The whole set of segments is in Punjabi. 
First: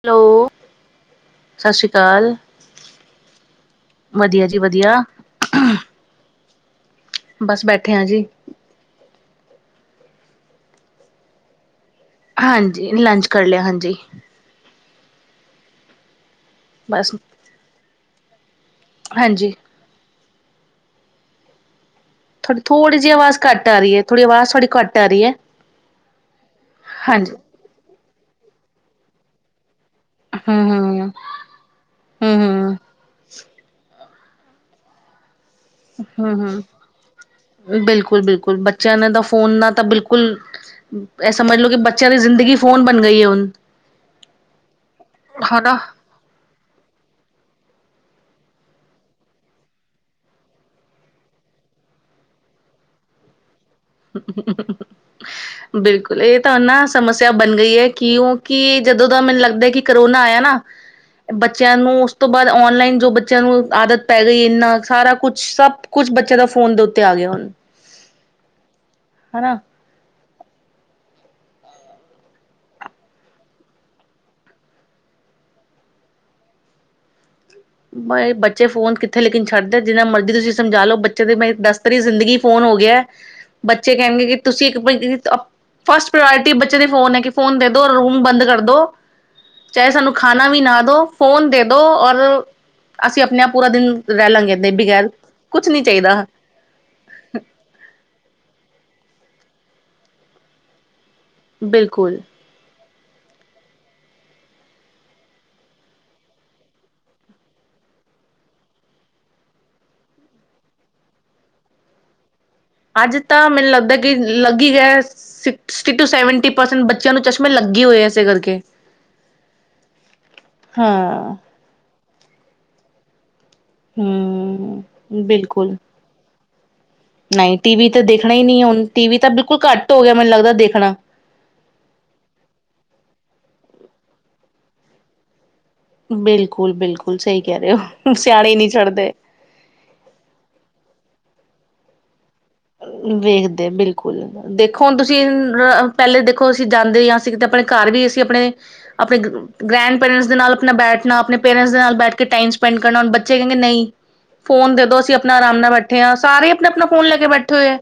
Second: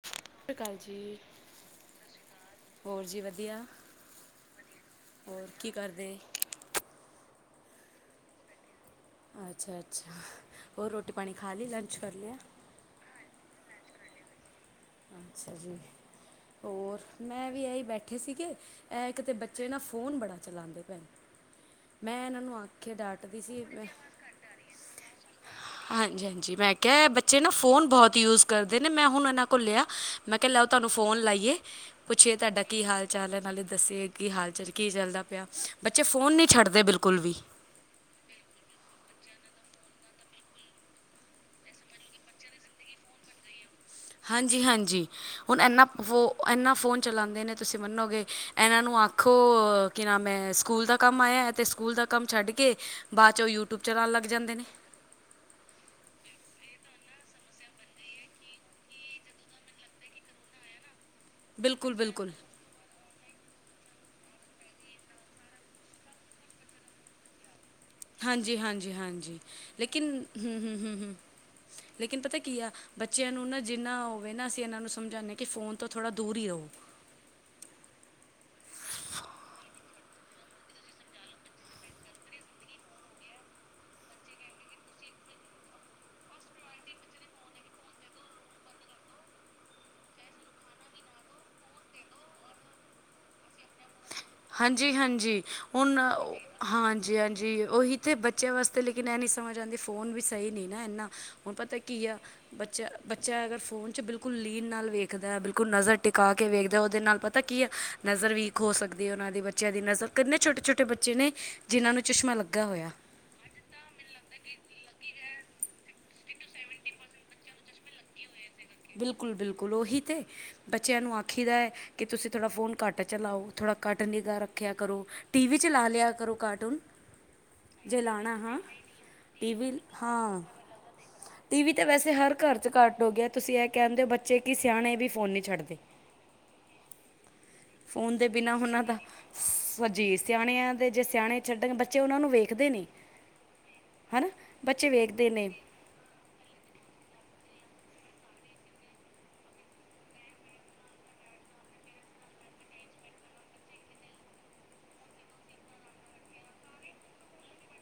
[unintelligible] ਕਾਲ ਜੀ। ਸਸ ਸ਼੍ਰੀ ਕਾਲ। ਹੋਰ ਜੀ ਵਧੀਆ ਜੀ ਵਧੀਆ, ਹੋਰ ਕੀ ਕਰਦੇ? ਬਸ ਬੈਠੇ ਆ ਜੀ। ਅੱਛਾ-ਅੱਛਾ ਹੋਰ ਰੋਟੀ ਪਾਣੀ ਖਾ ਲੀ ਲੰ ਹਾਂਜੀ ਲੰਚ ਕਰ ਲਿਆ ਹਾਂਜੀ। ਅੱਛਾ ਜੀ ਹੋਰ ਬਸ ਮੈਂ ਵੀ ਐਈ ਬੈਠੇ ਸੀਗੇ ਐ ਇਕ ਤੇ ਹਾਂਜੀ। ਬੱਚੇ ਨਾ ਫੋਨ ਬੜਾ ਚਲਾਂਦੇ ਭੈ ਥੋਡੀ ਥੋੜ੍ਹੀ ਜੀ ਆਵਾਜ਼ ਘੱਟ ਆਰੀ ਐ ਥੋੜੀ ਅਵਾਜ ਥੋੜੀ ਘੱਟ ਆ ਰੀ ਐ। ਹਾਂਜੀ-ਹਾਂਜੀ ਮੈਂ ਕਿਅ ਬੱਚੇ ਨਾ ਫੋਨ ਬੋਹਤ ਯੂਜ ਕਰਦੇ ਨੇ ਮੈਂ ਹੁਣ ਐਨਾਂ ਕੋਲ ਲਿਆ ਮੈਂ ਕਿਆ ਲੈ ਆਓ ਤੁਹਾਨੂੰ ਹੂੰ-ਹੂੰ, ਫੋਨ ਲਾਈਏ ਪੁੱਛੀਏ ਤੁਹਾਡਾ ਹੂੰ-ਹੂੰ, ਕੀ ਹਾਲ ਚਾਲ ਐ ਨਾਲੇ ਦੱਸੇ ਕੀ ਹਾਲ ਚਾਲ ਕੀ ਚੱਲਦਾ ਪਿਆ ਬੱਚੇ ਫੋਨ ਨੀ ਛੱਡਦੇ ਬਿਲਕੁਲ ਵੀ। ਬਿਲਕੁੱਲ-ਬਿਲਕੁੱਲ ਬੱਚਿਆਂ ਨੇ ਤਾਂ ਫੋਨ ਨਾਲ ਤਾਂ ਬਿਲਕੁੱਲ ਐ ਸਮਝ ਲੋ ਕੀ ਬੱਚਿਆਂ ਦੀ ਜ਼ਿੰਦਗੀ ਫੋਨ ਬਣ ਗਈ ਐ ਹੁਣ। ਹਾਂਜੀ-ਹਾਂਜੀ ਹੁਣ ਹਨਾ। ਐਨਾਂ ਵੋ ਐਨਾਂ ਫੋਨ ਚਲਾਂਦੇ ਨੇ ਤੁਸੀਂ ਮੰਨੋਗੇ ਐ ਨਾਂ ਨੂੰ ਆਖੋ ਕੀ ਨਾਮ ਐ ਸਕੂਲ ਦਾ ਕੰਮ ਆਇਆ ਤੇ ਸਕੂਲ ਦਾ ਕੰਮ ਛੱਡ ਕੇ ਬਾਦ ਚੋਂ ਯੂ [inaudible] [inaudible] ਬਿਲਕੁੱਲ ਏ ਤਾਂ ਨਾ ਸਮੱਸਿਆ ਬਣ ਗਈ ਐ ਕਿਉਂਕੀ ਜਦੋਂ ਦਾ ਮੈਨੂੰ ਲੱਗਦਾ ਕੀ ਕਰੋਨਾ ਆਇਆ ਨਾ [unintelligible] ਬੱਚਿਆਂ ਨੂੰ ਬਿਲਕੁਲ ਉਸ ਤੋਂ ਬਿਲਕੁਲ ਬਾਦ ਔਨਲਾਈਨ ਜੋ ਬ ਚਿਆਂ ਨੂੰ ਆਦਤ ਪੈ ਗਈ ਇੰਨਾ ਸਾਰਾ ਕੁਛ ਸਭ ਕੁਛ ਬੱਚਿਆਂ ਦਾ ਫੋਨ ਦੇ ਉੱਤੇ ਆ ਗਿਆ ਹੁਣ। ਹਾਂਜੀ-ਹਾਂਜੀ-ਹਾਂਜੀ ਹਨਾ ਲੇਕਿਨ ਹੂੰ-ਹੂੰ-ਹੂੰ-ਹੂੰ ਲੇਕਿਨ ਪਤਾ ਕੀ ਆ ਬੱਚਿਆਂ ਨੂੰ ਨਾ ਜਿੰਨਾ ਹੋਵੇ ਨਾ ਅਸੀਂ ਏਨਾਂ ਨੂੰ ਸਮਝਾਨੇ ਆ ਕੀ ਫੋਨ ਤੋਂ ਥੋੜ੍ਹਾ ਦੂਰ ਈ ਰਓ। ਬ ਬੱਚੇ ਫੋਨ ਕਿੱਥੇ ਲੇਕਿਨ ਛੱਡਦੇ ਜਿੰਨਾ ਮਰਜ਼ੀ ਤੁਸੀਂ ਸਮਝਾ ਲੋੋ ਬੱਚੇ ਦੇ ਮ ਦਸਤਰੀ ਜ਼ਿੰਦਗੀ ਫੋਨ ਹੋ ਗਿਐ ਬੱਚੇ ਕੈਣਗੇ ਕੀ ਤੁਸੀਂ ਇੱਕ [unintelligible] ਫਸਟ ਪ੍ਰੋਰਿਆਟੀ ਬੱਚੇ ਦੇ ਫੋਨ ਐ ਕੀ ਫੋਨ ਦੇ ਦੋ ਰੂਮ ਬੰਦ ਕਰਦੋ ਚਾਏ ਸਾਨੂੰ ਖਾਣਾ ਵੀ ਨਾ ਦੋ ਫੋਨ ਦੇ ਦੋ ਔਰ ਅਸੀਂ ਆਪਣੇ ਆਪ ਪੂਰਾ ਦਿਨ ਰੈ ਲਾਂਗੇ ਏਦੇ ਬਗੈਰ ਹਾਂਜੀ-ਹਾਂਜੀ, ਕੁਛ ਨੀ ਹੁਣ ਚਾਈਦਾ। ਹਾਂਜੀ-ਹਾਂਜੀ ਓਹੀ ਤੇ ਬੱਚਿਆਂ ਵਾਸਤੇ ਲੇਕਿਨ ਐ ਨੀ ਸਮਝ ਆਂਦੀ ਫੋਨ ਵੀ ਸਈ ਨੀ ਨਾ ਐਨਾ। ਹੁਣ ਪਤਾ ਕੀ ਬਿਲਕੁਲ ਆ ਬੱਚਾ-ਬੱਚਾ ਅਗਰ ਫੋਨ ਚ ਬਿਲਕੁਲ ਲੀਨ ਨਾਲ ਵੇਖਦਾ ਬਿਲਕੁਲ ਨਜ਼ਰ ਟਿਕਾ ਕੇ ਵੇਖਦਾ ਓਦੇ ਨਾਲ ਪ ਪਤਾ ਕੀ ਆ ਨਜ਼ਰ ਵੀਕ ਹੋ ਸਕਦ ਉਹਨਾਂ ਦੇ ਬੱਚਿਆਂ ਦੀ ਨਜ਼ਰ ਕਿੰਨੇ ਛੋਟੇ-ਛੋਟੇ ਬੱਚੇ ਨੇ ਜਿਨਾਂ ਨੂੰ ਚਸ਼ਮਾ ਲੱਗਾ ਹੋਇਆ ਅੱਜ ਤਾਂ ਮੈਨੂੰ ਲੱਗਦਾ ਕਿ ਲੱਗੀ ਗਏ ਐ ਸ ਸਕਸਟੀ ਟੂ ਸੈਵਨਟੀ ਪਰਸੈਂਟ ਬੱਚਿਆਂ ਨੂੰ ਚ ਲਗੀ ਹੋਈ ਬਿਲਕੁਲ ਬਿਲਕੁਲ ਉਹੀ ਤੇ ਬੱਚਿਆਂ ਨੂੰ ਹਾਂ ਆਖੀਦਾ ਹੈ ਕਿ ਤੁਸੀਂ ਥੋੜਾ ਫੋਨ ਘੱਟ ਚਲਾਓ ਥੋੜਾ ਘੱਟ ਨਿਗਾਹ ਰੱਖਿਆ ਹੂੰ ਕਰੋ ਟੀ ਵੀ ਬਿਲਕੁਲ ਚਲਾ ਲਿਆ ਕਰੋ ਕਾਰਟੂਨ ਨਹੀਂ ਟੀ ਵੀ ਜੇ ਤੇ ਦੇਖਣਾ ਲਾਣਾ ਹੀ ਹਾਂ ਨਹੀਂ ਹੁਣ ਟੀ ਵੀ ਤਾਂ ਬਿਲਕੁਲ ਘੱਟ ਹੋ ਗਿਆ ਮੈਨੂੰ ਲੱਗਦਾ ਦੇਖਣਾ ਟੀ ਵੀ ਤੇ ਵੈਸੇ ਹਰ ਘਰ ਚ ਘੱਟ ਹੋ ਗਿਆ ਤੁਸੀਂ ਇਹ ਕਹਿਣਦੇ ਹੋ ਬੱਚੇ ਕੀ ਸਿਆਣੇ ਵੀ ਫੋਨ ਨੀਂ ਛੱਡਦੇ ਬਿਲਕੁਲ ਬਿਲਕੁਲ ਸਹੀ ਕਹਿ ਰਹੇ ਹੋ ਸਿਆਣੇ ਨਹੀਂ ਛੱਡ ਦੇ। ਸੱਚੀ ਸਿਆਣਿਆਂ ਦੇ ਜੇ ਸਿਆਣੇ ਛੱਡਣ ਬੱਚੇ ਉਹਨਾਂ ਨੂੰ ਵੇਖਦੇ ਨੇ ਵੇਖਦੇ ਆ ਬਿਲਕੁਲ ਹਨਾ ਦੇਖੋ ਬੱਚੇ ਹੁਣ ਤੁਸੀਂ ਵੇਖਦੇ ਨੇ ਪਹਿਲੇ ਦੇਖੋ ਅਸੀਂ ਜਾਂਦੇ ਹਾਂ ਅਸੀਂ ਕਿਤੇ ਆਪਣੇ ਘਰ ਵੀ ਅਸੀਂ ਆਪਣੇ ਆਪਣੇ ਗ੍ਰੈਂਡ ਪੇਰੈਂਟਸ ਦੇ ਨਾਲ ਆਪਣਾ ਬੈਠਣਾ ਆਪਣੇ ਪੇਰੈਂਟਸ ਦੇ ਨਾਲ ਬੈਠ ਕੇ ਟਾਈਮ ਸਪੈਂਡ ਕਰਨਾ ਹੁਣ ਬੱਚੇ ਕਹੇਗੇ ਨਹੀਂ ਫੋਨ ਦੇ ਦੋ ਅਸੀਂ ਆਪਣਾ ਆਰਾਮ ਨਾਲ ਬੈਠੇ ਆ ਸਾਰੇ ਆਪਣਾ-ਆਪਣਾ ਫੋਨ ਲੈ ਕੇ ਬੈਠੇ ਹੋਏ ਆ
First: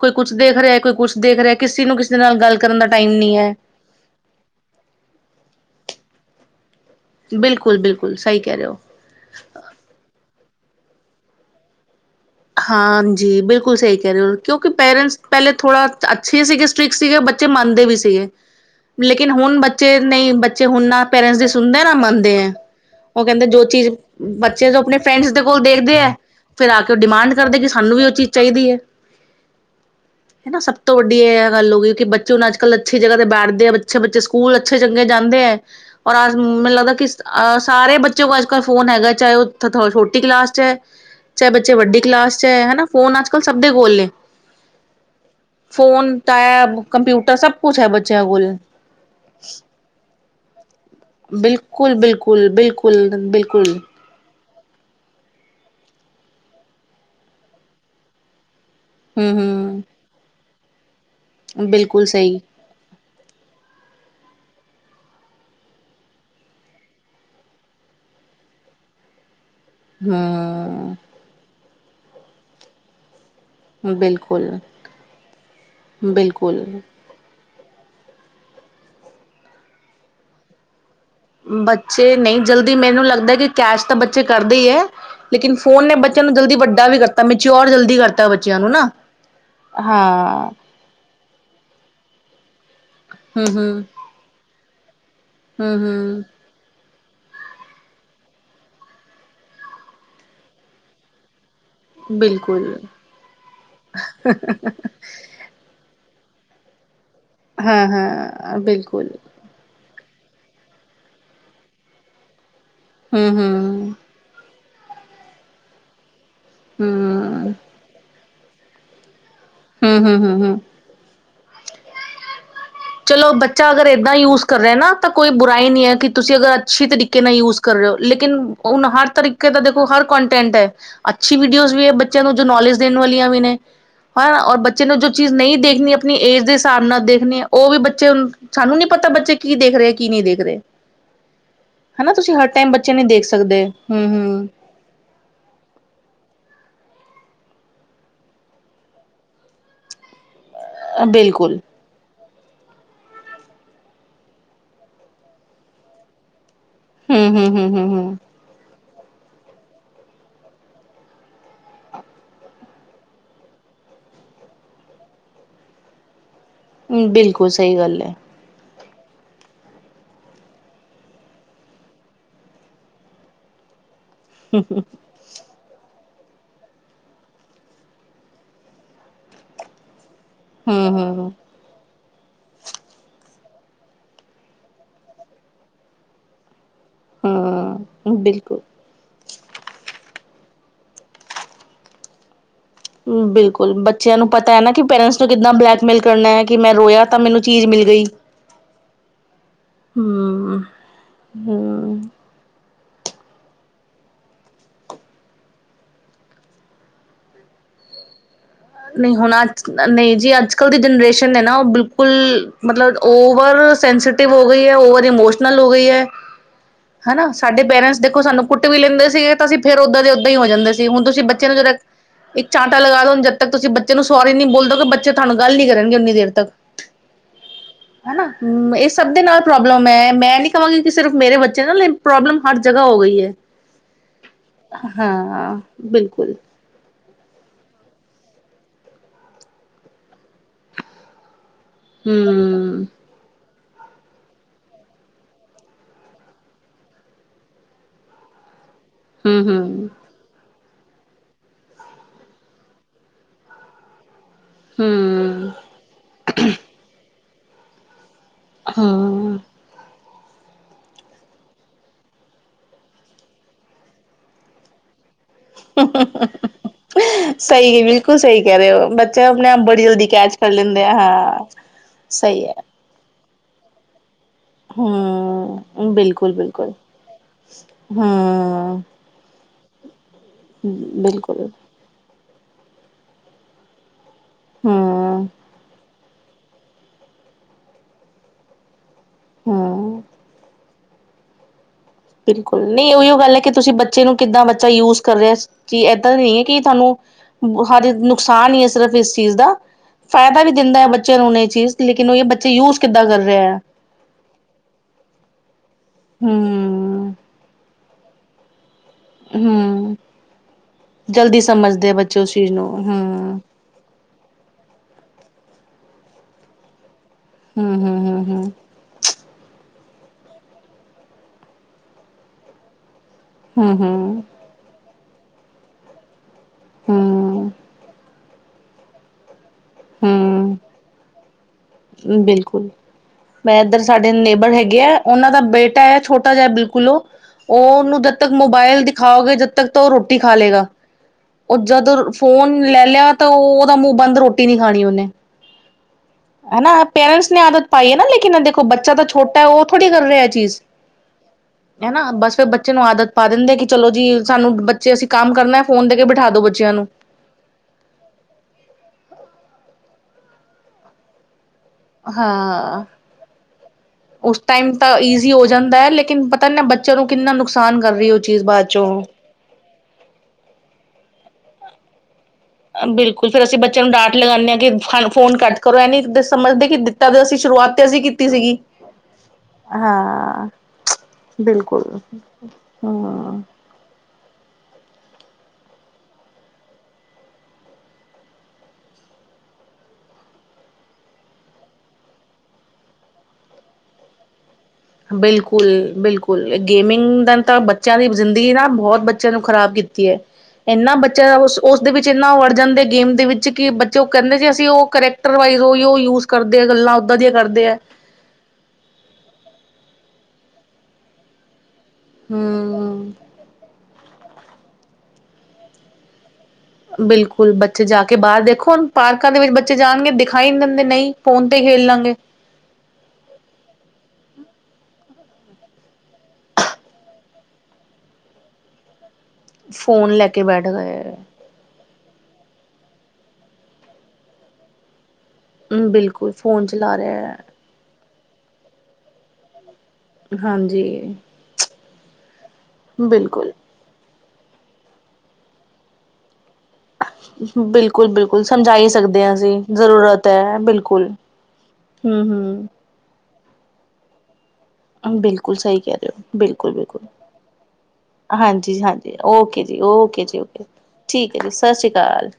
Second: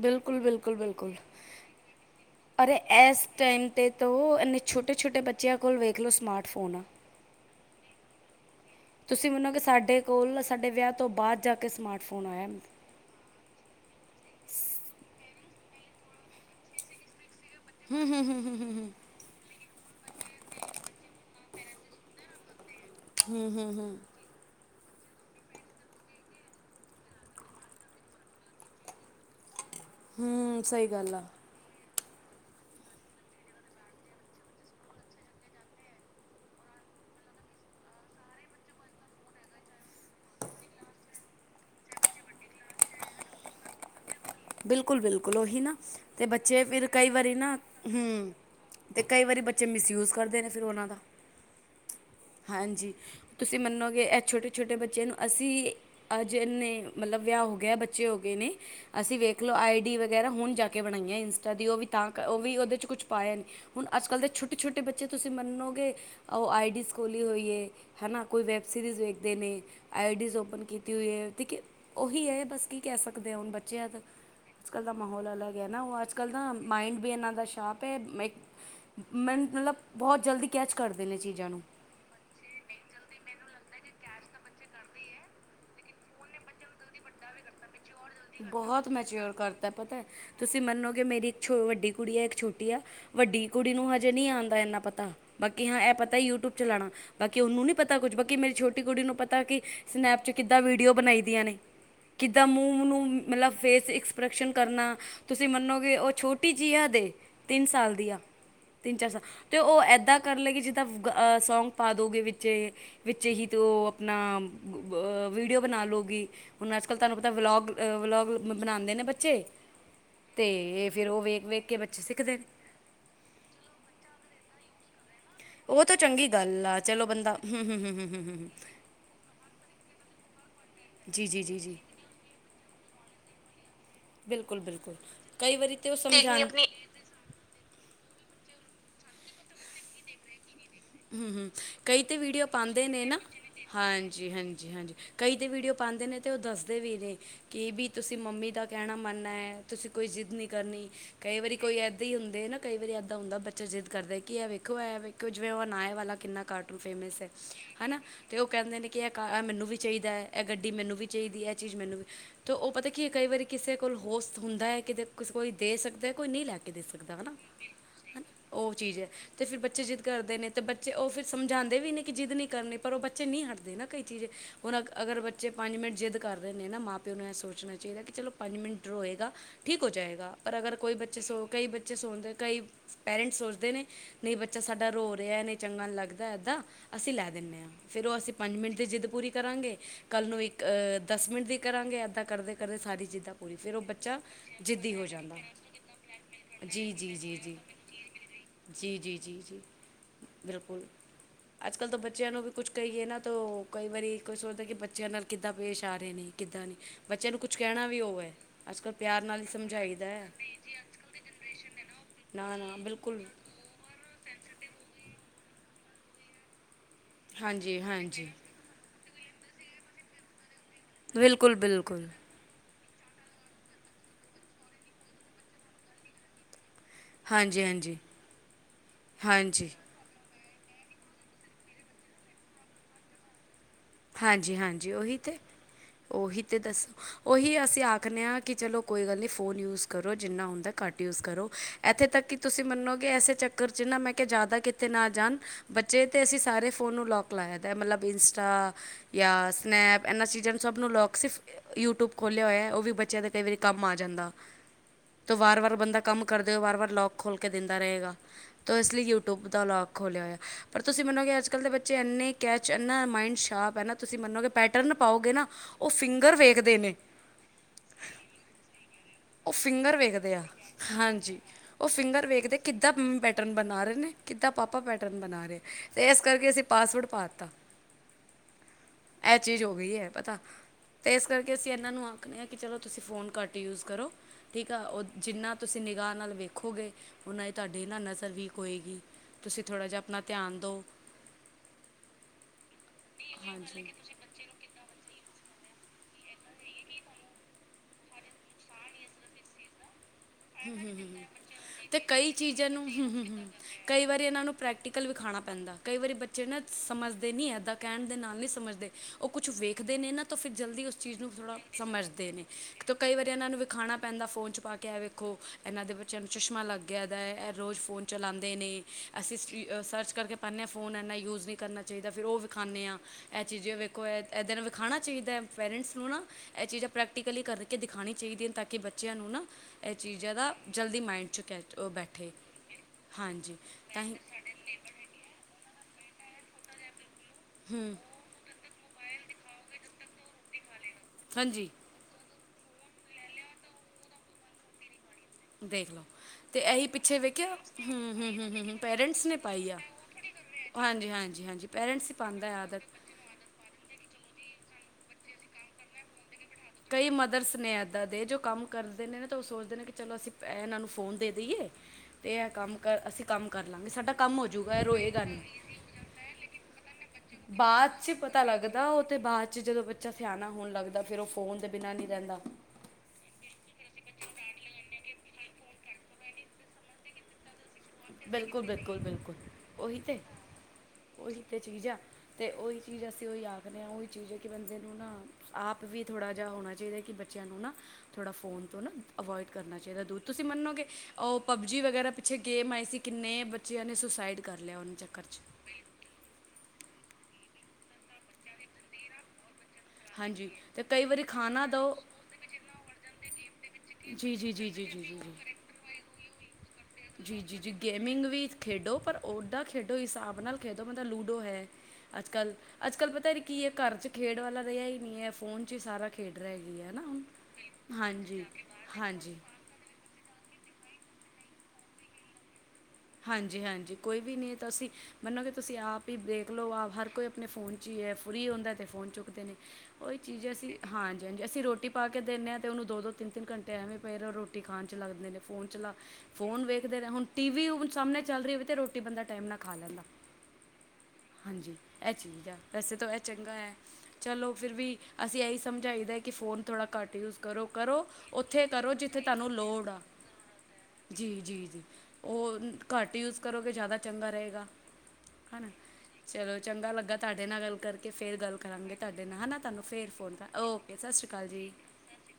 ਕੋਈ ਕੁਛ ਬਿਲਕੁਲ ਦੇਖ ਬਿਲਕੁਲ ਰਿਹਾ ਕੋਈ ਬਿਲਕੁਲ ਕੁਛ ਦੇਖ ਰਿਹਾ ਕਿਸੇ ਨੂੰ ਕਿਸੇ ਦੇ ਨਾਲ ਗੱਲ ਅਰੇ ਕਰਨ ਦਾ ਟਾਈਮ ਇਸ ਨਈ ਹੈ ਟਾਈਮ ਤੇ ਤੋ ਇਨੇ ਛੋਟੇ-ਛੋਟੇ ਬੱਚਿਆਂ ਕੋਲ ਵੇਖ ਲਓ ਸਮਾਰਟਫੋਨ ਆ ਬਿਲਕੁਲ ਬਿਲਕੁਲ ਸਹੀ ਕਹਿ ਰਹੇ ਹੋ ਤੁਸੀਂ ਮੰਨੋਗੇ ਸਾਡੇ ਕੋਲ ਸਾਡੇ ਵਿਆਹ ਤੋਂ ਬਾਦ ਜਾ ਕੇ ਸਮਾਰਟ ਫੋਨ ਆਇਆ ਹੂੰ ਹਾਂਜੀ ਬਿਲਕੁਲ ਸਹੀ ਕਹਿ ਰਹੇ ਹੋ ਕਿਉਂਕਿ ਪੇਰੈਂਟਸ ਪਹਿਲੇ ਥੋੜਾ ਅੱਛੇ ਸੀਗੇ ਸਟ੍ਰਿਕਟ ਸੀਗੇ ਬੱ ਬੱਚੇ ਮੰਨਦੇ ਵੀ ਹੂੰ ਹੂੰ ਸੀਗੇ ਹੂੰ ਹੂੰ ਹੂੰ ਲੇਕਿਨ ਹੁਣ ਬੱਚੇ ਨਹੀਂ ਬੱਚੇ ਹੁਣ ਨਾ ਪੇਰੈਂਟਸ ਦੀ ਸੁਣਦੇ ਨਾ ਮੰਨਦੇ ਐ ਉਹ ਕਹਿੰਦੇ ਜੋ ਹੂੰ ਚੀਜ਼ ਹੂੰ ਹੂੰ ਬੱਚੇ ਜੋ ਆਪਣੇ ਫਰੈਂਡਸ ਦੇ ਕੋਲ ਦੇਖਦੇ ਐ ਫੇਰ ਆ ਕੇ ਉਹ ਡਿਮਾਂਡ ਕਰਦੇ ਕਿ ਸਾਨੂੰ ਵੀ ਉਹ ਚੀਜ਼ ਚਾਹੀਦੀ ਏ ਹਨਾ ਹੂੰ, ਸਭ ਸਹੀ ਤੋਂ ਗੱਲ ਵੱਡੀ ਇਹ ਆ ਗੱਲ ਹੋ ਕਿਉਂਕਿ ਬੱਚੇ ਹੁਣ ਅੱਜ ਕੱਲ ਅੱਛੀ ਜਗ੍ਹਾ ਤੇ ਬੈਠਦੇ ਆ ਅੱਛੇ ਬੱਚੇ ਸਕੂਲ ਅੱਛੇ ਚੰਗੇ ਜਾਂਦੇ ਐ ਔਰ ਆਜ ਮੈਨੂੰ ਲੱਗਦਾ ਕਿ ਅ ਸਾਰੇ ਬੱਚਿਆਂ ਕੋਲ ਅੱਜ ਕੱਲ ਫੋਨ ਹੈਗਾ ਚਾਹੇ ਉਹ ਥ ਛੋਟੀ ਕਲਾਸ ਚ ਐ ਚਾਹੇ ਬੱਚੇ ਵੱਡੀ ਕਲਾਸ ਚ ਹਨਾ ਫੋਨ ਅੱਜ ਕੱਲ੍ਹ ਸਭ ਦੇ ਕੋਲ ਨੇ ਬਿਲਕੁਲ ਬਿਲਕੁਲ ਉਹੀ ਨਾ ਫੋਨ ਤੇ ਬੱਚੇ ਟੈਬ ਫੇਰ ਕਈ ਵਾਰੀ ਕੰਪਿਊਟਰ ਸਭ ਨਾ, ਕੁਛ ਹੈ ਬੱਚਿਆਂ ਹੂੰ ਕੋਲ। ਤੇ ਕਈ ਵਾਰੀ ਬੱਚੇ ਮਿਸਯੂਜ ਕਰਦੇ ਨੇ ਫਿਰ ਉਹਨਾਂ ਦਾ ਬਿਲਕੁਲ ਬਿਲਕੁਲ ਹਾਂਜੀ, ਬਿਲਕੁਲ ਤੁਸੀਂ ਬਿਲਕੁਲ ਮੰਨੋਗੇ ਇਹ ਛੋਟੇ-ਛੋਟੇ ਬੱਚੇ ਨੂੰ ਅਸੀਂ ਅੱਜ ਇਨੇ ਮਤਲਬ ਵਿਆਹ ਹੋ ਗਿਆ ਬੱਚੇ ਹੋ ਗਏ ਨੇ ਅਸੀਂ ਵੇਖ ਲੋ ਆਈ ਹੂੰ-ਹੂੰ, ਡੀ ਵਗੈ ਵਗੈਰਾ ਹੁਣ ਜਾ ਕੇ ਬਣਾਈਆਂ ਇੰਸਟਾ ਦੀ ਉਹ ਵੀ ਬਿਲਕੁਲ ਤਾਂ ਸਹੀ ਉਹ ਵੀ ਉਹਦੇ ਚ ਕੁਛ ਪਾਇਆ ਨੀਂ ਹੁਣ ਅੱਜ ਕੱਲ੍ਹ ਦੇ ਛੋਟੇ-ਛੋਟੇ ਬੱਚੇ ਤੁਸੀਂ ਮੰਨੋਗੇ ਉਹ ਆਈਡੀਜ਼ ਖੋਲੀ ਹੋਈ ਐ ਹਨਾ ਕੋਈ ਵੈਬ ਸੀਰੀਜ਼ ਵੇਖਦੇ ਨੇ ਆਈ ਡੀਜ਼ ਓਪਨ ਕੀਤੀ ਹੂੰ, ਹੋਈ ਐ ਉਹੀ ਐ ਬਸ ਕੀ ਕਹਿ ਸਕਦੇ ਆ ਹੁਣ ਬੱ ਬੱਚਿਆਂ ਦਾ ਬਿਲਕੁਲ। ਅੱਜ ਕੱਲ ਦਾ ਮਾਹੌਲ ਅਲੱਗ ਐ ਨਾ ਉਹ ਅੱਜ ਕੱਲ ਦਾ ਬਿਲਕੁਲ, ਮਾਇੰਡ ਵੀ ਇਹਨਾਂ ਦਾ ਸ਼ਾਰਪ ਮ ਮੈਨ ਮਤਲਬ ਬਹੁਤ ਜਲਦੀ ਕੈਚ ਕਰਦੇ ਨੇ ਚੀਜ਼ਾਂ ਨੂੰ ਬੱਚੇ ਨਹੀਂ ਜਲਦੀ ਮੈਨੂੰ ਲੱਗਦਾ ਕਿ ਕੈਸ਼ ਤਾਂ ਬੱਚੇ ਕਰਦੇ ਹੀ ਐ ਲੇਕਿਨ ਫੋਨ ਨੇ ਬੱਚਿਆਂ ਨੂੰ ਜਲਦੀ ਵੱਡਾ ਵੀ ਕਰਤਾ ਮਿਚਓਰ ਜਲਦੀ ਕਰਤਾ ਬੱਚਿਆਂ ਨੂੰ ਬਹੁਤ ਨਾ ਮੈਚਿਓਰ ਕਰਤਾ ਪਤਾ ਐ ਹਾਂ, ਤੁਸੀਂ ਮੰਨੋਗੇ ਮੇਰੀ ਵੱਡੀ ਕੁੜੀ ਆ ਇੱਕ ਛੋਟੀ ਆ ਵੱਡੀ ਕੁੜੀ ਹੂੰ-ਹੂੰ, ਨੂੰ ਹਜੇ ਨਈ ਆਂਦਾ ਇੰਨਾ ਪਤਾ ਬਾਕੀ ਹਾਂ ਇਹ ਪਤਾ ਹੂੰ-ਹੂੰ, ਯੂਟਿਊਬ ਚਲਾਣਾ ਬਾਕੀ ਉਹਨੂੰ ਨਹੀਂ ਪਤਾ ਕੁਝ ਬਾਕੀ ਮੇਰੀ ਛੋਟੀ ਕੁੜੀ ਨੂੰ ਪਤਾ ਕਿ ਸਨੈਪ ਚ ਕਿੱਦਾਂ ਵੀਡੀਓ ਬਣਾਈ ਦੀਆਂ ਨੇ ਕਿੱਦਾਂ ਬਿਲਕੁਲ। ਮੂੰਹ ਨੂੰ ਮਤਲਬ ਫੇਸ ਐਸਕਪ੍ਰੈਸ਼ਨ ਕਰਨਾ ਤੁਸੀਂ ਮੰਨੋਗੇ ਉਹ ਛੋਟੀ ਜਿਹੀ ਆ ਦੇ, ਤਿੰਨ ਸਾਲ ਦੀ ਆ ਹਾਂ-ਹਾਂ, ਤਿੰਨ ਬਿਲਕੁਲ ਚਾਰ ਸਾਲ ਤੇ ਉਹ ਇੱਦਾਂ ਕਰ ਲਏਗੀ ਜਿੱਦਾਂ ਸੌਂਗ ਪਾ ਦਉਗੇ ਵਿੱਚ ਵਿੱਚ ਹੀ ਹੂੰ-ਹੂੰ, ਅਤੇ ਉਹ ਆਪਣਾ ਵੀਡੀਓ ਬਣਾ ਲਉਗੀ, ਹੁਣ ਅੱਜ ਕੱਲ੍ਹ ਤੁਹਾਨੂੰ ਪਤਾ ਹੂੰ। ਵਲੋਗ ਵਲੋਗ ਬਣਾਉਂਦੇ ਨੇ ਬੱਚੇ, ਹੂੰ-ਹੂੰ, ਹੂੰ-ਹੂੰ। ਤੇ ਫੇਰ ਉਹ ਵੇਖ ਵੇਖ ਕੇ ਬੱਚੇ ਸਿੱਖਦੇ ਨੇ ਚਲੋ ਬੱਚਾ ਅਗਰ ਏਦਾਂ ਯੂਜ ਕਰੇ ਨਾ ਤਾਂ ਕੋਈ ਬੁਰਾਈ ਨਹੀਂ ਉਹ ਹੈ, ਤਾਂ ਕਿ ਚੰਗੀ ਤੁਸੀਂ ਅਗਰ ਗੱਲ ਆ ਅੱਛੇ ਚਲੋ ਤਰੀਕੇ ਨਾਲ ਬੰਦਾ ਯੂਜ ਹੂੰ ਹੂੰ ਕਰ ਰਹੇ ਹੂੰ ਹੋ ਹੂੰ ਹੂੰ ਲੇਕਿਨ ਹੂੰ ਹੂੰ। ਉਹਣ ਹਰ ਤਰੀ ਤਾਂ ਦੇਖੋ ਹਰ ਕੰਟੈਂਟ ਹੈ, ਜੀ ਅੱਛੀ ਜੀ ਜੀ ਵੀਡੀਓਜ਼ ਜੀ ਵੀ ਹੈ ਬੱਚਿਆਂ ਨੂੰ ਜੋ ਨੌਲੇਜ ਦੇਣ ਵਾਲੀਆਂ ਵੀ ਨੇ ਹਨਾ ਔਰ ਬਿਲਕੁਲ ਬੱਚੇ ਬਿਲਕੁਲ ਨੂੰ ਜੋ ਚੀਜ਼ ਕਈ ਨਹੀਂ ਵਾਰੀ ਤੇ ਦੇਖਣੀ, ਉਹ ਤੇ ਆਪਣੀ ਸਮਝਾਣ ਏਜ ਦੇ ਹਿਸਾਬ ਨਾਲ ਦੇਖਣੀ ਐ ਉਹ ਵੀ ਬੱਚੇ, ਸਾਨੂੰ ਨੀ ਪਤਾ ਬੱਚੇ ਕੀ ਦੇਖ ਰਹੇ ਐ, ਕੀ ਨਹੀਂ ਦੇਖ ਰਹੇ ਹੂ ਹੂ ਕਈ ਹਨਾ ਤੇ ਤੁਸੀਂ ਵੀਡੀਓ ਹਰ ਟਾਈਮ ਪਾਉਂਦੇ ਬੱਚੇ ਨੇ ਨਹੀਂ ਨਾ, ਦੇਖ ਸਕਦੇ ਹੂੰ ਹਾਂਜੀ ਹੂੰ ਹਾਂਜੀ ਹਾਂਜੀ ਕਈ ਤੇ ਵੀਡੀਓ ਪਾਉਂਦੇ ਨੇ, ਤੇ ਉਹ ਦੱਸਦੇ ਵੀ ਨੇ ਕਿ ਵੀ ਤੁਸੀਂ ਮੰਮੀ ਦਾ ਕਹਿਣਾ ਮੰਨਨਾ ਹੈ। ਤੁਸੀਂ ਕੋਈ ਜ਼ਿੱਦ ਨਹੀਂ ਕਰਨੀ, ਕਈ ਵਾਰੀ ਬਿਲਕੁਲ ਕੋਈ ਇਦ। ਹੀ ਹੁੰਦੇ ਨਾ ਕਈ ਵਾਰੀ ਏਦਾਂ ਹੁੰਦਾ, ਬੱਚਾ ਜਿੱਦ ਕਰਦਾ ਕਿ ਇਹ ਵੇਖੋ, ਇਹ ਵੇਖੋ, ਜਿਵੇਂ ਉਹ ਨਏ ਵਾਲਾ ਕਿੰਨਾ, ਕਾਰਟੂਨ ਫੇਮਸ ਹੂੰ ਹੈ ਹੂੰ ਹੂੰ ਹੂੰ ਹੈਨਾ। ਹੂੰ ਤੇ ਉਹ ਕਹਿੰਦੇ ਨੇ ਕਿ ਇਹ ਕ ਮੈਨੂੰ ਵੀ ਚਾਹੀਦਾ ਹੈ। ਇਹ ਗੱਡੀ ਮੈਨੂੰ ਵੀ ਚਾਹੀਦੀ, ਇਹ ਚੀਜ਼ ਮੈਨੂੰ ਵੀ, ਤੇ ਉਹ ਪਤਾ ਕੀ ਹੈ ਕਈ ਵਾਰੀ ਕਿਸੇ ਕੋਲ ਹੋਸਤ ਹੁੰਦਾ ਹੈ। ਕਿ ਕੋਈ ਦੇ ਸਕਦਾ ਹੈ। ਕੋਈ ਨਹੀਂ ਲੈ, ਕੇ ਦੇ ਸਕਦਾ ਹਨਾ ਬਿਲਕੁਲ ਸਹੀ ਗੱਲ ਹੈ। ਹਨਾ ਉਹ ਚੀਜ਼ ਹੈ, ਤੇ ਫਿਰ ਬੱਚੇ ਜਿੱਦ, ਕਰਦੇ ਨੇ, ਤੇ ਬੱਚੇ ਉਹ ਫਿਰ ਸਮਝਾਉਂਦੇ ਵੀ ਨੇ, ਕਿ ਜਿੱਦ ਨੀ ਕਰਨੀ, ਪਰ ਉਹ ਬੱਚੇ ਨਹੀਂ ਹਟਦੇ ਨਾ। ਕਈ ਚੀਜ਼ ਐ, ਹੁਣ ਅਗਰ ਬੱਚਾ, ਜੇ ਪੰਜ ਮਿੰਟ ਜਿੱਦ ਕਰਦੇ ਨੇ ਨਾ, ਮਾਂ ਪਿਓ ਨੂੰ ਇਹ ਸੋਚਣਾ ਚਾਹੀਦਾ, ਕਿ ਚਲੋ ਪੰਜ ਮਿੰਟ ਰੋਏਗਾ। ਠੀਕ ਹੋ ਜਾਏਗਾ। ਪਰ ਅਗਰ ਹੂੰ ਕੋਈ ਬੱਚੇ ਹੂੰ ਸੋ, ਕਈ ਬੱਚੇ ਸੋਚਦੇ ਕਈ ਪੇਰਸ ਸੋਚਦੇ ਨੇ ਨਹੀਂ ਬੱਚਾ ਸਾਡਾ, ਰੋ ਰਿਹਾ ਨੀ ਚੰਗਾ ਨੀ ਲੱਗਦਾ ਇਦਾਂ, ਅਸੀਂ ਲੈ ਦਿੰਨੇ ਆ, ਫਿਰ ਉਹ ਹੂੰ ਅਸੀਂ ਪੰਜ ਬਿਲਕੁਲ ਮਿੰਟ ਜਿੱਦ ਪੂਰੀ ਕੀਤੀ। ਕਰਾਂਗੇ, ਕੱਲ ਨੂੰ ਇੱਕ ਦਸ ਮਿੰਟ ਦੀ ਕਰਾਂਗੇ, ਇੱਦਾਂ ਕਰਦੇਂ-ਕਰਦੇ। ਬਿਲਕੁਲ ਬੱਚਿਆਂ ਨੂੰ ਪਤਾ ਹੈ ਨਾ ਕਿ ਜਿੱਦੀ ਹੋ ਪੇਰਸ ਨੂੰ ਜਾਂਦਾ ਕਿੱਦਾਂ ਬਲੈਕਮੇਲ ਕਰਨਾ ਹੈ। ਕਿ ਮੈਂ ਰੋਇਆ ਤਾਂ ਮੈਨੂੰ ਚੀਜ਼ ਮਿਲ ਗਈ। ਜੀ, ਜੀ, ਜੀ, ਜੀ ਹੂੰ ਬਿਲਕੁਲ, ਅੱਜ ਕੱਲ ਤਾਂ ਹੂੰ ਬੱਚਿਆਂ ਨੂੰ ਵੀ। ਕੁਛ ਕਹੀਏ ਨਾ ਤਾਂ ਕਈ ਵਾਰੀ, ਕੋਈ ਸੋਚਦਾ ਕਿ ਬੱਚਿਆਂ ਨਾਲ ਕਿੱਦਾਂ ਪੇਸ਼ ਆ ਰਹੇ ਨੇ, ਕਿੱਦਾਂ ਨਹੀਂ, ਬੱਚਿਆਂ ਨੂੰ ਕੁਛ ਕਹਿਣਾ ਵੀ ਔ ਐ। ਨਹੀਂ ਹੁਣ ਅੱਜ ਨਹੀਂ ਜੀ ਅੱਜ ਕੱਲ੍ਹ ਦੀ ਜਨਰੇਸ਼ਨ ਹੈ ਨਾ ਉਹ ਬਿਲਕੁਲ ਨਾ ਨਾ ਮਤਲਬ ਬਿਲਕੁਲ ਓਵਰ ਸੇੰਸ ਤੇ ਹੋ ਗਈ ਹੈ। ਓਵਰ ਇਮੋਸ਼ਨਲ ਹੋ ਗਈ ਹੈ। ਹੈਨਾ ਸਾਡੇ ਹਾਂਜੀ ਪੇਰੈਂਟਸ ਦੇਖੋ ਹਾਂਜੀ ਸਾਨੂੰ, ਕੁੱਟ ਵੀ ਲੈਂਦੇ ਸੀਗੇ ਤਾਂ ਅਸੀ ਫੇਰ ਉਦਾਂ ਦੇ ਉਦਾਂ ਹੀ ਹੋ ਜਾਂਦੇ ਸੀ, ਹੁਣ ਤੁਸੀਂ ਬੱਚੇ ਬਿਲਕੁਲ ਨੂੰ ਜਦੋਂ ਬਿਲਕੁਲ ਇੱਕ ਚਾਂਟਾ ਲਗਾ ਦੋ ਜਦ ਤੱਕ ਤੁਸੀਂ ਬੱਚੇ ਨੂੰ ਸੋਰੀ ਨ ਬੋਲੋਗੇ, ਕਿ ਬੱਚੇ ਤੁਹਾਨੂੰ ਗੱਲ ਨੀ ਕਰਨਗੇ। ਉਨੀ ਦੇਰ ਤੱਕ। ਹਾਂਜੀ ਹਾਂਜੀ ਹੈਨਾ ਇਹ ਸਭ ਦੇ ਨਾਲ ਹਾਂਜੀ ਪ੍ਰੋਬਲਮ ਹੈ। ਮੈਂ ਨੀ, ਮੈਂ ਕਹਾਂਗੀ ਕਿ ਸਿਰਫ਼ ਮੇਰੇ ਬੱਚੇ ਨਾਲ ਨੀ, ਪ੍ਰੋਬਲਮ ਹਰ ਜਗਾਹ ਹੋ ਗਈ ਹੈ। ਹਾਂਜੀ-ਹਾਂਜੀ, ਉਹੀ ਤੇ ਹਾਂ ਬਿਲਕੁਲ ਉਹੀ। ਤੇ ਦੱਸੋ ਉਹੀ ਅਸੀਂ ਆਖਦੇ ਹਾਂ ਕਿ ਚਲੋ, ਕੋਈ ਗੱਲ ਨਹੀਂ ਫੋਨ ਯੂਜ ਕਰੋ। ਜਿਨਾ ਹੁੰਦਾ ਘੱਟ ਯੂਜਜ਼ ਕਰੋ, ਤੇ ਏਥੇ ਤੱਕ ਕਿ ਤੁਸੀਂ, ਹਮ ਮੰਨੋਗੇ ਇਸੇ ਚੱਕਰ ਚ ਨਾ ਮੈਂ ਕਿਹਾ ਜ਼ਿਆਦਾ ਕਿੱਥੇ ਨਾ ਜਾਣ, ਬੱਚੇ ਤੇ ਅਸੀਂ ਸਾਰੇ ਫੋਨ ਨੂੰ ਲੌਕ, ਲਾਆਦਾ ਮਤਲਬ, ਇੰਸਟਾ ਹਮ ਜਾਂ ਹਮ ਸਨੈਪ ਇਹਨਾਂ ਚੀਜ਼ਾਂ ਨੂੰ ਸਭ ਨੂੰ ਲੋਕ, ਸਿਰਫ ਯੂਟਿਊਬ ਖੋਲ੍ਹਿਆ ਹੋਇਆ। ਉਹ ਵੀ ਬੱਚਿਆਂ ਦਾ ਕਈ ਵਾਰੀ ਕੰਮ ਆ ਜਾਂਦਾ। ਹੂ ਤ ਵਾਰ ਵਾਰ ਬੰਦਾ ਕੰਮ ਕਰਦੇ ਹੋ ਵਾਰ ਵਾਰ ਲੌਕ ਖੋਲ੍ਹ ਕੇ ਦਿੰਦਾ ਰਹੇਗਾ, ਤਾਂ ਇਸ ਲਈ ਹਮ ਯੂਟਿਊਬ ਦਾ ਲੋਕ, ਖੋਲਿਆ ਹੋਇਆ, ਪਰ ਤੁਸੀਂ ਮੰਨੋਗੇ ਅੱਜ ਕੱਲ੍ਹ ਦੇ ਬੱਚੇ ਇੰਨੇ ਕੈਚ ਇਨਾ ਮਾਈੰਡ ਸ਼ਾਪ, ਪਹਿਲਾਂ ਤੁਸੀਂ ਮੰਨੋਗੇ ਪੈਟਰਨ ਪਾਓਗੇ ਨਾ ਉਹ ਫਿੰਗਰ ਵੇਖਦੇ ਨੇ। ਸਹੀ ਹੈ, ਬਿਲਕੁਲ ਸਹੀ ਕਹਿ ਰਹੇ ਹੋ ਬ ਚੇ ਆਪਣੇ ਉਹ ਆਪ ਬੜੀ ਫਿੰਗਰ ਜਲਦੀ ਵੇਖਦੇ ਕੈਚ ਕਰ ਲੈਂਦੇ ਆ, ਹਾਂ ਸਹੀ ਹੈ। ਮੰਮੀ ਪੈਟਰਨ ਬਣਾ ਰਹੇ ਨੇ। ਕਿੱਦਾਂ ਪਾਪਾ ਪੈਟਰਨ ਬਣਾ ਰਹੇ ਹਮ ਅਤੇ ਇਸ ਬਿਲਕੁਲ ਕਰਕੇ ਅਸੀਂ ਬਿਲਕੁਲ ਪਾਸਵਰਡ ਪਾਤਾ। ਹਮ ਇਹ ਚੀਜ਼ ਹੋ ਗਈ ਹੈ ਪਤਾ ਤੇ ਇਸ ਬਿਲਕੁਲ ਕਰਕੇ ਅਸੀਂ, ਇਹੈਨ ਨੂੰ ਆਖਨੇ ਹ ਕਿ ਚਲੋ ਤੁਸੀਂ ਫੋਨ ਘੱਟ ਯੂਜ਼ ਕਰੋ। ਠੀਕ ਆ ਉਹ ਹਮ ਜਿੰਨਾ ਤੁਸੀਂ ਨਿਗਾਹ ਨਾਲ ਵੇਖੋਗੇ ਉਨਾਂ ਹੀ ਤੁਹਾਡੀੇ ਨਾ ਨਜ਼ਰ ਵੀਕ ਹੋਏਗੀ। ਤੁਸੀਂ ਥੋੜ੍ਹਾ ਹਮ ਜਿਹਾ ਆਪਣਾ ਧਿਆਨ ਦਿਉ। ਬਿਲਕੁਲ ਨਹੀਂਓ ਉਹੀਓ ਗੱਲ ਹੈ ਕਿ ਤੁਸੀਂ ਬੱਚੇ ਨੂੰ ਕਿੱਦਾਂ ਬੱਚਾ ਯੂਜ ਕਰ ਰਿਹਾ। ਚ ਏਦਾਂ ਨਹੀਂ ਹੈ ਕਿ ਤੁਹਾਨੂੰ ਹਜ ਨੁਕਸਾਨ ਹੀ ਹੈ ਸਿਰਫ ਇਸ ਚੀਜ਼ ਦਾ। ਫਾਇਦਾ ਵੀ ਦਿੰਦਾ ਹੈ ਬੱਚਿਆਂ ਨੂੰ ਹੁਣ ਇਹ ਚੀਜ਼ ਅਤੇ ਲੇਕਿਨ ਓਹੀ ਕਈ ਬੱਚੇ ਚੀਜ਼ਾਂ ਯੂਜ ਨੂੰ ਕਿੱਦਾਂ ਹੂੰ ਕਰ ਹੂੰ ਰੇ ਹੂੰ ਆ ਕਈ ਵਾਰੀ ਇਹਨਾਂ ਨੂੰ ਪ੍ਰੈਕਟੀਕਲ ਵਿਖਾਉਣਾ ਪੈਂਦਾ ਕਈ ਵਾਰੀ ਬੱਚੇ ਨਾ ਸਮਝ। ਹਮ ਨਹੀਂ ਏਦਾਂ ਕਹਿਣ ਦੇ ਨਾਲ ਨਹੀਂ ਸਮਝਦੇ। ਉਹ ਕੁਛ ਹਮ ਵੇਖਦੇ ਨੇ ਨਾ ਤਾਂ ਫਿਰ ਜਲਦੀ ਉਸ ਚੀਜ਼ ਨੂੰ ਜਲਦੀ ਥੋੜਾ ਆ ਬੱਚੇ ਸਮਝਦੇ ਉਸ ਨੇ ਚੀਜ਼ ਨੂੰ ਕਈ ਵਾਰੀ ਹਮ ਇਹਨਾਂ ਨੂੰ ਵਿਖਾਣਾ, ਪੈਂਦਾ ਫੋਨ ਛਪਾ ਕੇ ਆ ਵੇਖੋ ਇਹਨਾਂ ਦੇ ਬੱਚਿਆਂ ਨੂੰ ਚਸ਼ਮਾ ਲੱਗ ਗਿਆਦਾ ਇਹ ਰੋਜ਼ ਹਮ ਫੋਨ ਹਮ ਹਮ ਚਲਾਉਂਦੇ ਨੇ ਅਸੀਂ ਸਰਚ ਕਰਕੇ ਪਨੇ ਹਾਂ ਫੋਨ ਇੰਨਾ ਯੂਜ ਨਹੀਂ ਕਰਨਾ ਚਾਹੀਦਾ ਫਿਰ ਉਹ ਵਿਖਾਨੇ ਹਾਂ ਇਹ ਚੀਜ਼ਾਂ ਹਮ ਵੇਖੋ ਹੈ ਹਮ ਇਹ ਦਿਨ ਵ ਵਿਖਾਣਾ ਚਾਹੀਦਾ ਪੇਰੈਂਟਸ ਨੂੰ ਨਾ ਇਹ ਚੀਜ਼ਾਂ ਪ੍ਰੈਕਟੀਕਲੀ ਹਮ ਕਰਕੇ ਦਿਖਾਣੀ ਚਾਹੀਦੀਆਂ ਹਨ ਤਾਂ ਕਿ ਬੱਚਿਆਂ ਨੂੰ ਨਾ ਇਹ ਚੀਜ਼ਾਂ ਦਾ ਹਮ ਜਲਦੀ ਮਾਇਂਡ 'ਚ ਕੈ ਓਹ ਬੈਠੇ ਬਿਲਕੁਲ ਹਾਂਜੀ ਮੈਂ ਇੱਧਰ ਤਾਂ ਸਾਡੇ ਹੀ ਨੇਬਰ ਹੈਗੇ ਆ ਉਹਨਾਂ ਦਾ ਬੇਟਾ ਹੈ ਛੋਟਾ ਜਿਹਾ ਬਿਲਕੁਲ ਉਹ ਹੂੰ ਉਹਨੂੰ ਜਦ ਤੱਕ ਮੋਬਾਇਲ ਦਿਖਾਓਗੇ ਜਦ ਤੱਕ ਤਾਂ ਉਹ ਰੋਟੀ ਖਾ ਲਏਗਾ ਉਹ ਹਾਂਜੀ ਜਦ ਫੋਨ ਲੈ ਲਿਆ ਤਾਂ ਉਹ ਉਹਦਾ ਮੂੰਹ ਬੰਦ ਰੋਟੀ ਨੀ ਖਾਣੀ ਉਹਨੇ ਦੇਖ ਲਓ ਤੇ ਹਨਾ ਇਹੀ ਪਿੱਛੇ ਪੇਰੈਂਟਸ ਨੇ ਵੇਖਿਆ ਆਦਤ ਪਾਈ ਹੈ ਨਾ ਹਮ ਹਮ ਲੇਕਿਨ ਹਮ ਦੇਖੋ ਹਮ ਬੱਚਾ ਤਾਂ ਪੇਰੈਂਟਸ ਨੇ ਛੋਟਾ ਹੈ ਉਹ ਪਾਈ ਆ ਥੋੜ੍ਹੀ ਕਰ ਰਿਹਾ ਚੀਜ਼ ਹਾਂਜੀ ਹਾਂਜੀ ਹਾਂਜੀ ਪੇਰੈਂਟਸ ਹਨਾ ਹੀ ਬਸ ਫਿਰ ਪਾਉਂਦਾ ਆ ਬੱਚੇ ਨੂੰ ਆਦਤ ਪਾ ਦਿੰਦੇ ਆ ਕਿ ਚਲੋ ਜੀ ਸਾਨੂੰ ਬੱਚੇ ਅਸੀਂ ਕੰਮ ਕਰਨਾ ਫੋਨ ਤੇ ਕੇ ਬਿਠਾ ਦੋ ਬੱਚਿਆਂ ਨੂੰ ਕਈ ਮਦਰਸ ਨੇ ਇਏਦਾਂ ਦੇ ਜੋ ਕੰਮ ਕਰਦੇ ਨੇ ਤਾਂ ਉਹ ਸੋਚਦੇ ਨੇ ਕਿ ਚਲੋ ਅਸੀਂ ਇਹਨਾਂ ਨੂੰ ਫੋਨ ਦੇ ਦੇਈਏ ਤੇ ਇਹ ਕੰਮ ਹਾਂ ਕਰ ਅਸੀਂ ਕੰਮ ਕਰ ਲਾਂਗੇ ਸਾਡਾ ਕੰਮ ਹੋਜੂਗਾ ਰੋਏ ਗਾ ਨਿ ਹੁੰਦਾ ਲੇਕਿਨ ਪਤਾ ਨ ਨਾ ਬੱਚਿਆਂ ਨੂੰ ਕਿੰਨਾ ਨੁਕਸਾਨ ਬਾਅਦ ਕਰ ਚ ਰਹੀ ਉਹ ਪਤਾ ਚੀਜ਼ ਬਾਅਦ ਚੋਂ ਲੱਗਦਾ ਉਹ ਤੇ ਬਾਅਦ ਚ ਜਦੋਂ ਬੱਚਾ ਸਿਆਣਾ ਹੋਣ ਲੱਗਦਾ ਫਿਰ ਉਹ ਫੋਨ ਦੇ ਬਿਨਾਂ ਨਹੀਂ ਰਹਿੰਦਾ ਬਿਲਕੁਲ ਫੇਿਰ ਅਸੀਂ ਬੱਚਿਆਂ ਨੂੰ ਡਾਂਟ ਲਗਾਉਂਦੇ ਹਾਂ ਕਿ ਫੋਨ ਘਟ ਕਰੋ ਇਹਨੀ ਸਮਝਦੇ ਕਿ ਦਿੱਤਾ ਅਸੀਂ ਸ਼ੁਰੂਆਤ ਤੇ ਅਸੀਂ ਕੀਤੀ ਸੀਗੀ ਬਿਲਕੁਲ ਬਿਲਕੁਲ ਬਿਲਕੁਲ ਓਹੀ ਤੇ ਹਾਂ ਉਹ ਹਿ ਤੇ ਬਿਲਕੁਲ ਚੀਜ਼ ਆ ਤੇ ਉਹਹੀ ਚੀਜ਼ ਅਸੀਂ ਹਮ ਓਹੀਆ ਖ ਹਾਂ ਉਹੀ ਚੀਜ਼ ਹੈ ਕਿ ਬੰਦੇ ਨੂੰ ਨਾ ਆਪ ਵੀ ਥੜ੍ਹਾ ਜਿਹਾ ਹੋਣਾ ਚਾਹੀਦਾ ਕਿ ਬੱਚਿਆਂ ਨੂੰ ਨਾ ਥੋੜ੍ਹਾ ਫੋਨ ਤੋਂ ਨਾ ਅਵੋਇਡ ਕਰਨਾ ਚਾਹੀਦਾ ਦੂੱਧ ਤੁਸੀਂ ਮੰਨੋਗੇ ਉਹ ਪਬਜੀ ਵਗੈਰਾ ਪਿੱਛੇ ਗੇਮ ਆਈ ਸੀ ਅਸੀਂ ਕਿੰਨੇ ਬੱਚਿਆਂ ਨੇ ਸੁਸਾਈਡ ਕਰ ਲਿਆ ਨ ਬਿਲਕੁਲ ਬਿਲਕੁਲ ਗੇਮਿੰਗ ਦਾ ਤਾਂ ਬੱਚਿਆਂ ਦੀ ਜ਼ਿੰਦਗੀ ਨਾ ਬਹੁਤ ਬੱਚਿਆਂ ਨੂੰ ਖ਼ਰਾਬ ਕੀਤੀ ਹੈ ਹਾਂਜੀ ਤੇ ਇੰਨਾ ਕਈ ਵਾਰੀ ਬੱਚਾ ਉਸ ਖਾਣਾ ਉਸਦੇ ਦੋ ਵਿੱਚ ਇੰਨਾ ਵਰ ਜਾਂਦੇ ਗੇਮ ਦੇ ਵਿੱਚ ਕਿ ਬੱਚੇ ਉਹ ਜੀ ਕਹਿੰਦੇ ਜ ਜੀ ਅਸੀਂ ਜੀ ਜੀ ਉਹ ਜੀ ਜੀ ਜੀ ਕਰੈਕਟਰ ਵਈਜ਼ ਦ ਉਹ ਯੂਜ ਕਰਦੇ ਆ ਗੱਲਾਂ ਓਦਾਂ ਦੀਆਂ ਜੀ ਜੀ ਕਰਦੇ ਜੀ ਹੈ ਗੇਮਿੰਗ ਵਿਥ ਖੇਡੋ ਪਰ ਉਓਦਾਂ ਖੇਡੋ ਹਿਸਾਬ ਨਾਲ ਖੇਡੋ ਮਤਲਬ ਲੂਡੋ ਹੈ ਅੱਜ ਕੱਲ੍ਹ-ਅੱਜ ਹੂੰ ਕੱਲ੍ਹ ਪਤਾ ਨੀ ਕੀ ਏ ਘਰ ਚ ਖੇਡ ਵਾਲਾ ਰਿਆ ਈ ਨਈ ਏ, ਫੋਨ ਚ ਈ ਸਾਰਾ ਖੇਡ ਰੈ ਗਿਆ। ਬਿਲਕੁਲ ਬੱਚੇ ਜਾ ਕੇ ਬਾਰ ਦੇਖੋ ਹੁਨ ਪਾਰਕਾਂ ਹਾਂਜੀ ਦੇ ਵਿੱਚ ਬ ਬੱਚੇ ਜਾਨਗੇ ਦਿਖਾਈ ਨੀ ਦਿੰਦੇ, ਨਈ ਫੋਨ ਤੇ ਖੇਲ ਲਾਂਗੇ। ਹਾਂਜੀ-ਹਾਂਜੀ ਕੋਈ ਵੀ ਨੀ ਤਾਂ ਅਸੀਂ ਮੰਨੋਗੇ ਤੁਸੀਂ ਆਪ ਈ ਦੇਖ ਲੋ ਆਪ ਹਰ ਕੋਈ ਆਪਨੇ ਫੋਨ ਚ ਈ ਏ, ਫਰੀ ਹੁੰਦੈ ਤੇ ਫੋਨ ਚੁੱਕਦੇ ਨੇ। ਫੋਨ ਉਈ ਲੈ ਕੇ ਚੀਜ਼ ਏ ਬੈਠ ਅਸੀਂ ਗਏ ਹਾਂਜੀ ਹਾਂਜੀ। ਅਸੀਂ ਰੋਟੀ ਪਾ ਕੇ ਦਿਨੇ ਆਂ ਤੇ ਉਨੂੰ ਦੋ-ਦੋ ਤਿੰਨ-ਤਿੰਨ ਘੰਟੇ ਐਵੇਂ ਪਏ ਰੋਟੀ ਖਾਨ ਚ ਲੱਗਦੇ ਨੇ। ਫੋਨ ਚਲਾ ਬਿਲਕੁਲ ਫੋਨ ਚਲਾ ਵੇਖਦੇ ਰਹੇ ਹੁਨ ਰਿਹਾ ਟੀ ਵੀ ਹੁਨ ਸਾਹਮਨੇ ਚੱਲ ਰਐ ਹੋਵੇ ਤੇ ਰੋਟੀ ਬੰਦਾ ਟੈਮ ਨਾਲ ਖਾ ਲੈਂਦਾ। ਹਾਂਜੀ ਹਾਂਜੀ ਐ ਚੀਜ਼ ਆ ਵੈਸੇ ਤਾਂ ਐ ਬਿਲਕੁਲ ਚੰਗਾ ਏ। ਚਲੋ ਫਿਰ ਵੀ ਅਸੀਂ ਏਹੀ ਸਮਝਾਈਦੈ ਕਿ ਫੋਨ ਥੋੜ੍ਹਾ ਘੱਟ ਯੂਜ ਕਰੋ, ਕਰੋ ਬਿਲਕੁਲ ਬਿਲਕੁਲ ਉੱਥੇ ਸਮਝਾ ਹੀ ਕਰੋ ਜਿੱਥੇ ਸਕਦੇ ਹਾਂ ਤੁਆਨੂੰ ਅਸੀਂ ਲੋੜ ਆ। ਜ਼ਰੂਰਤ ਜੀ ਜੀ ਜੀ ਹੂੰ ਉਹ ਹੂੰ ਘੱਟ ਯੂਜ਼ ਕਰੋਗੇ ਜਾਦਾ ਚੰਗਾ ਰਏਗਾ। ਬਿਲਕੁਲ ਸਈ ਕੈ ਰਏ ੳ। ਚਲੋ ਚੰਗਾ ਲੱਗਾ ਤਾਡੇ ਨਾਲ ਗੱਲ ਕਰਕੇ ਫੇਰ ਗੱਲ ਕਰਾਂਗੇ ਹਾਂਜੀ-ਹਾਂਜੀ, ਤਡੇ ਨਾਲ ਹੈ ਨਾ ਓਕੇ ਤੁਆਨੂੰ ਫੇਰ ਫੋਨ ਕਰ ਓ। ਸਸ ਸ਼੍ਰੀ ਕਾਲ। ਸਸ ਸ਼੍ਰੀ ਕਾਲ।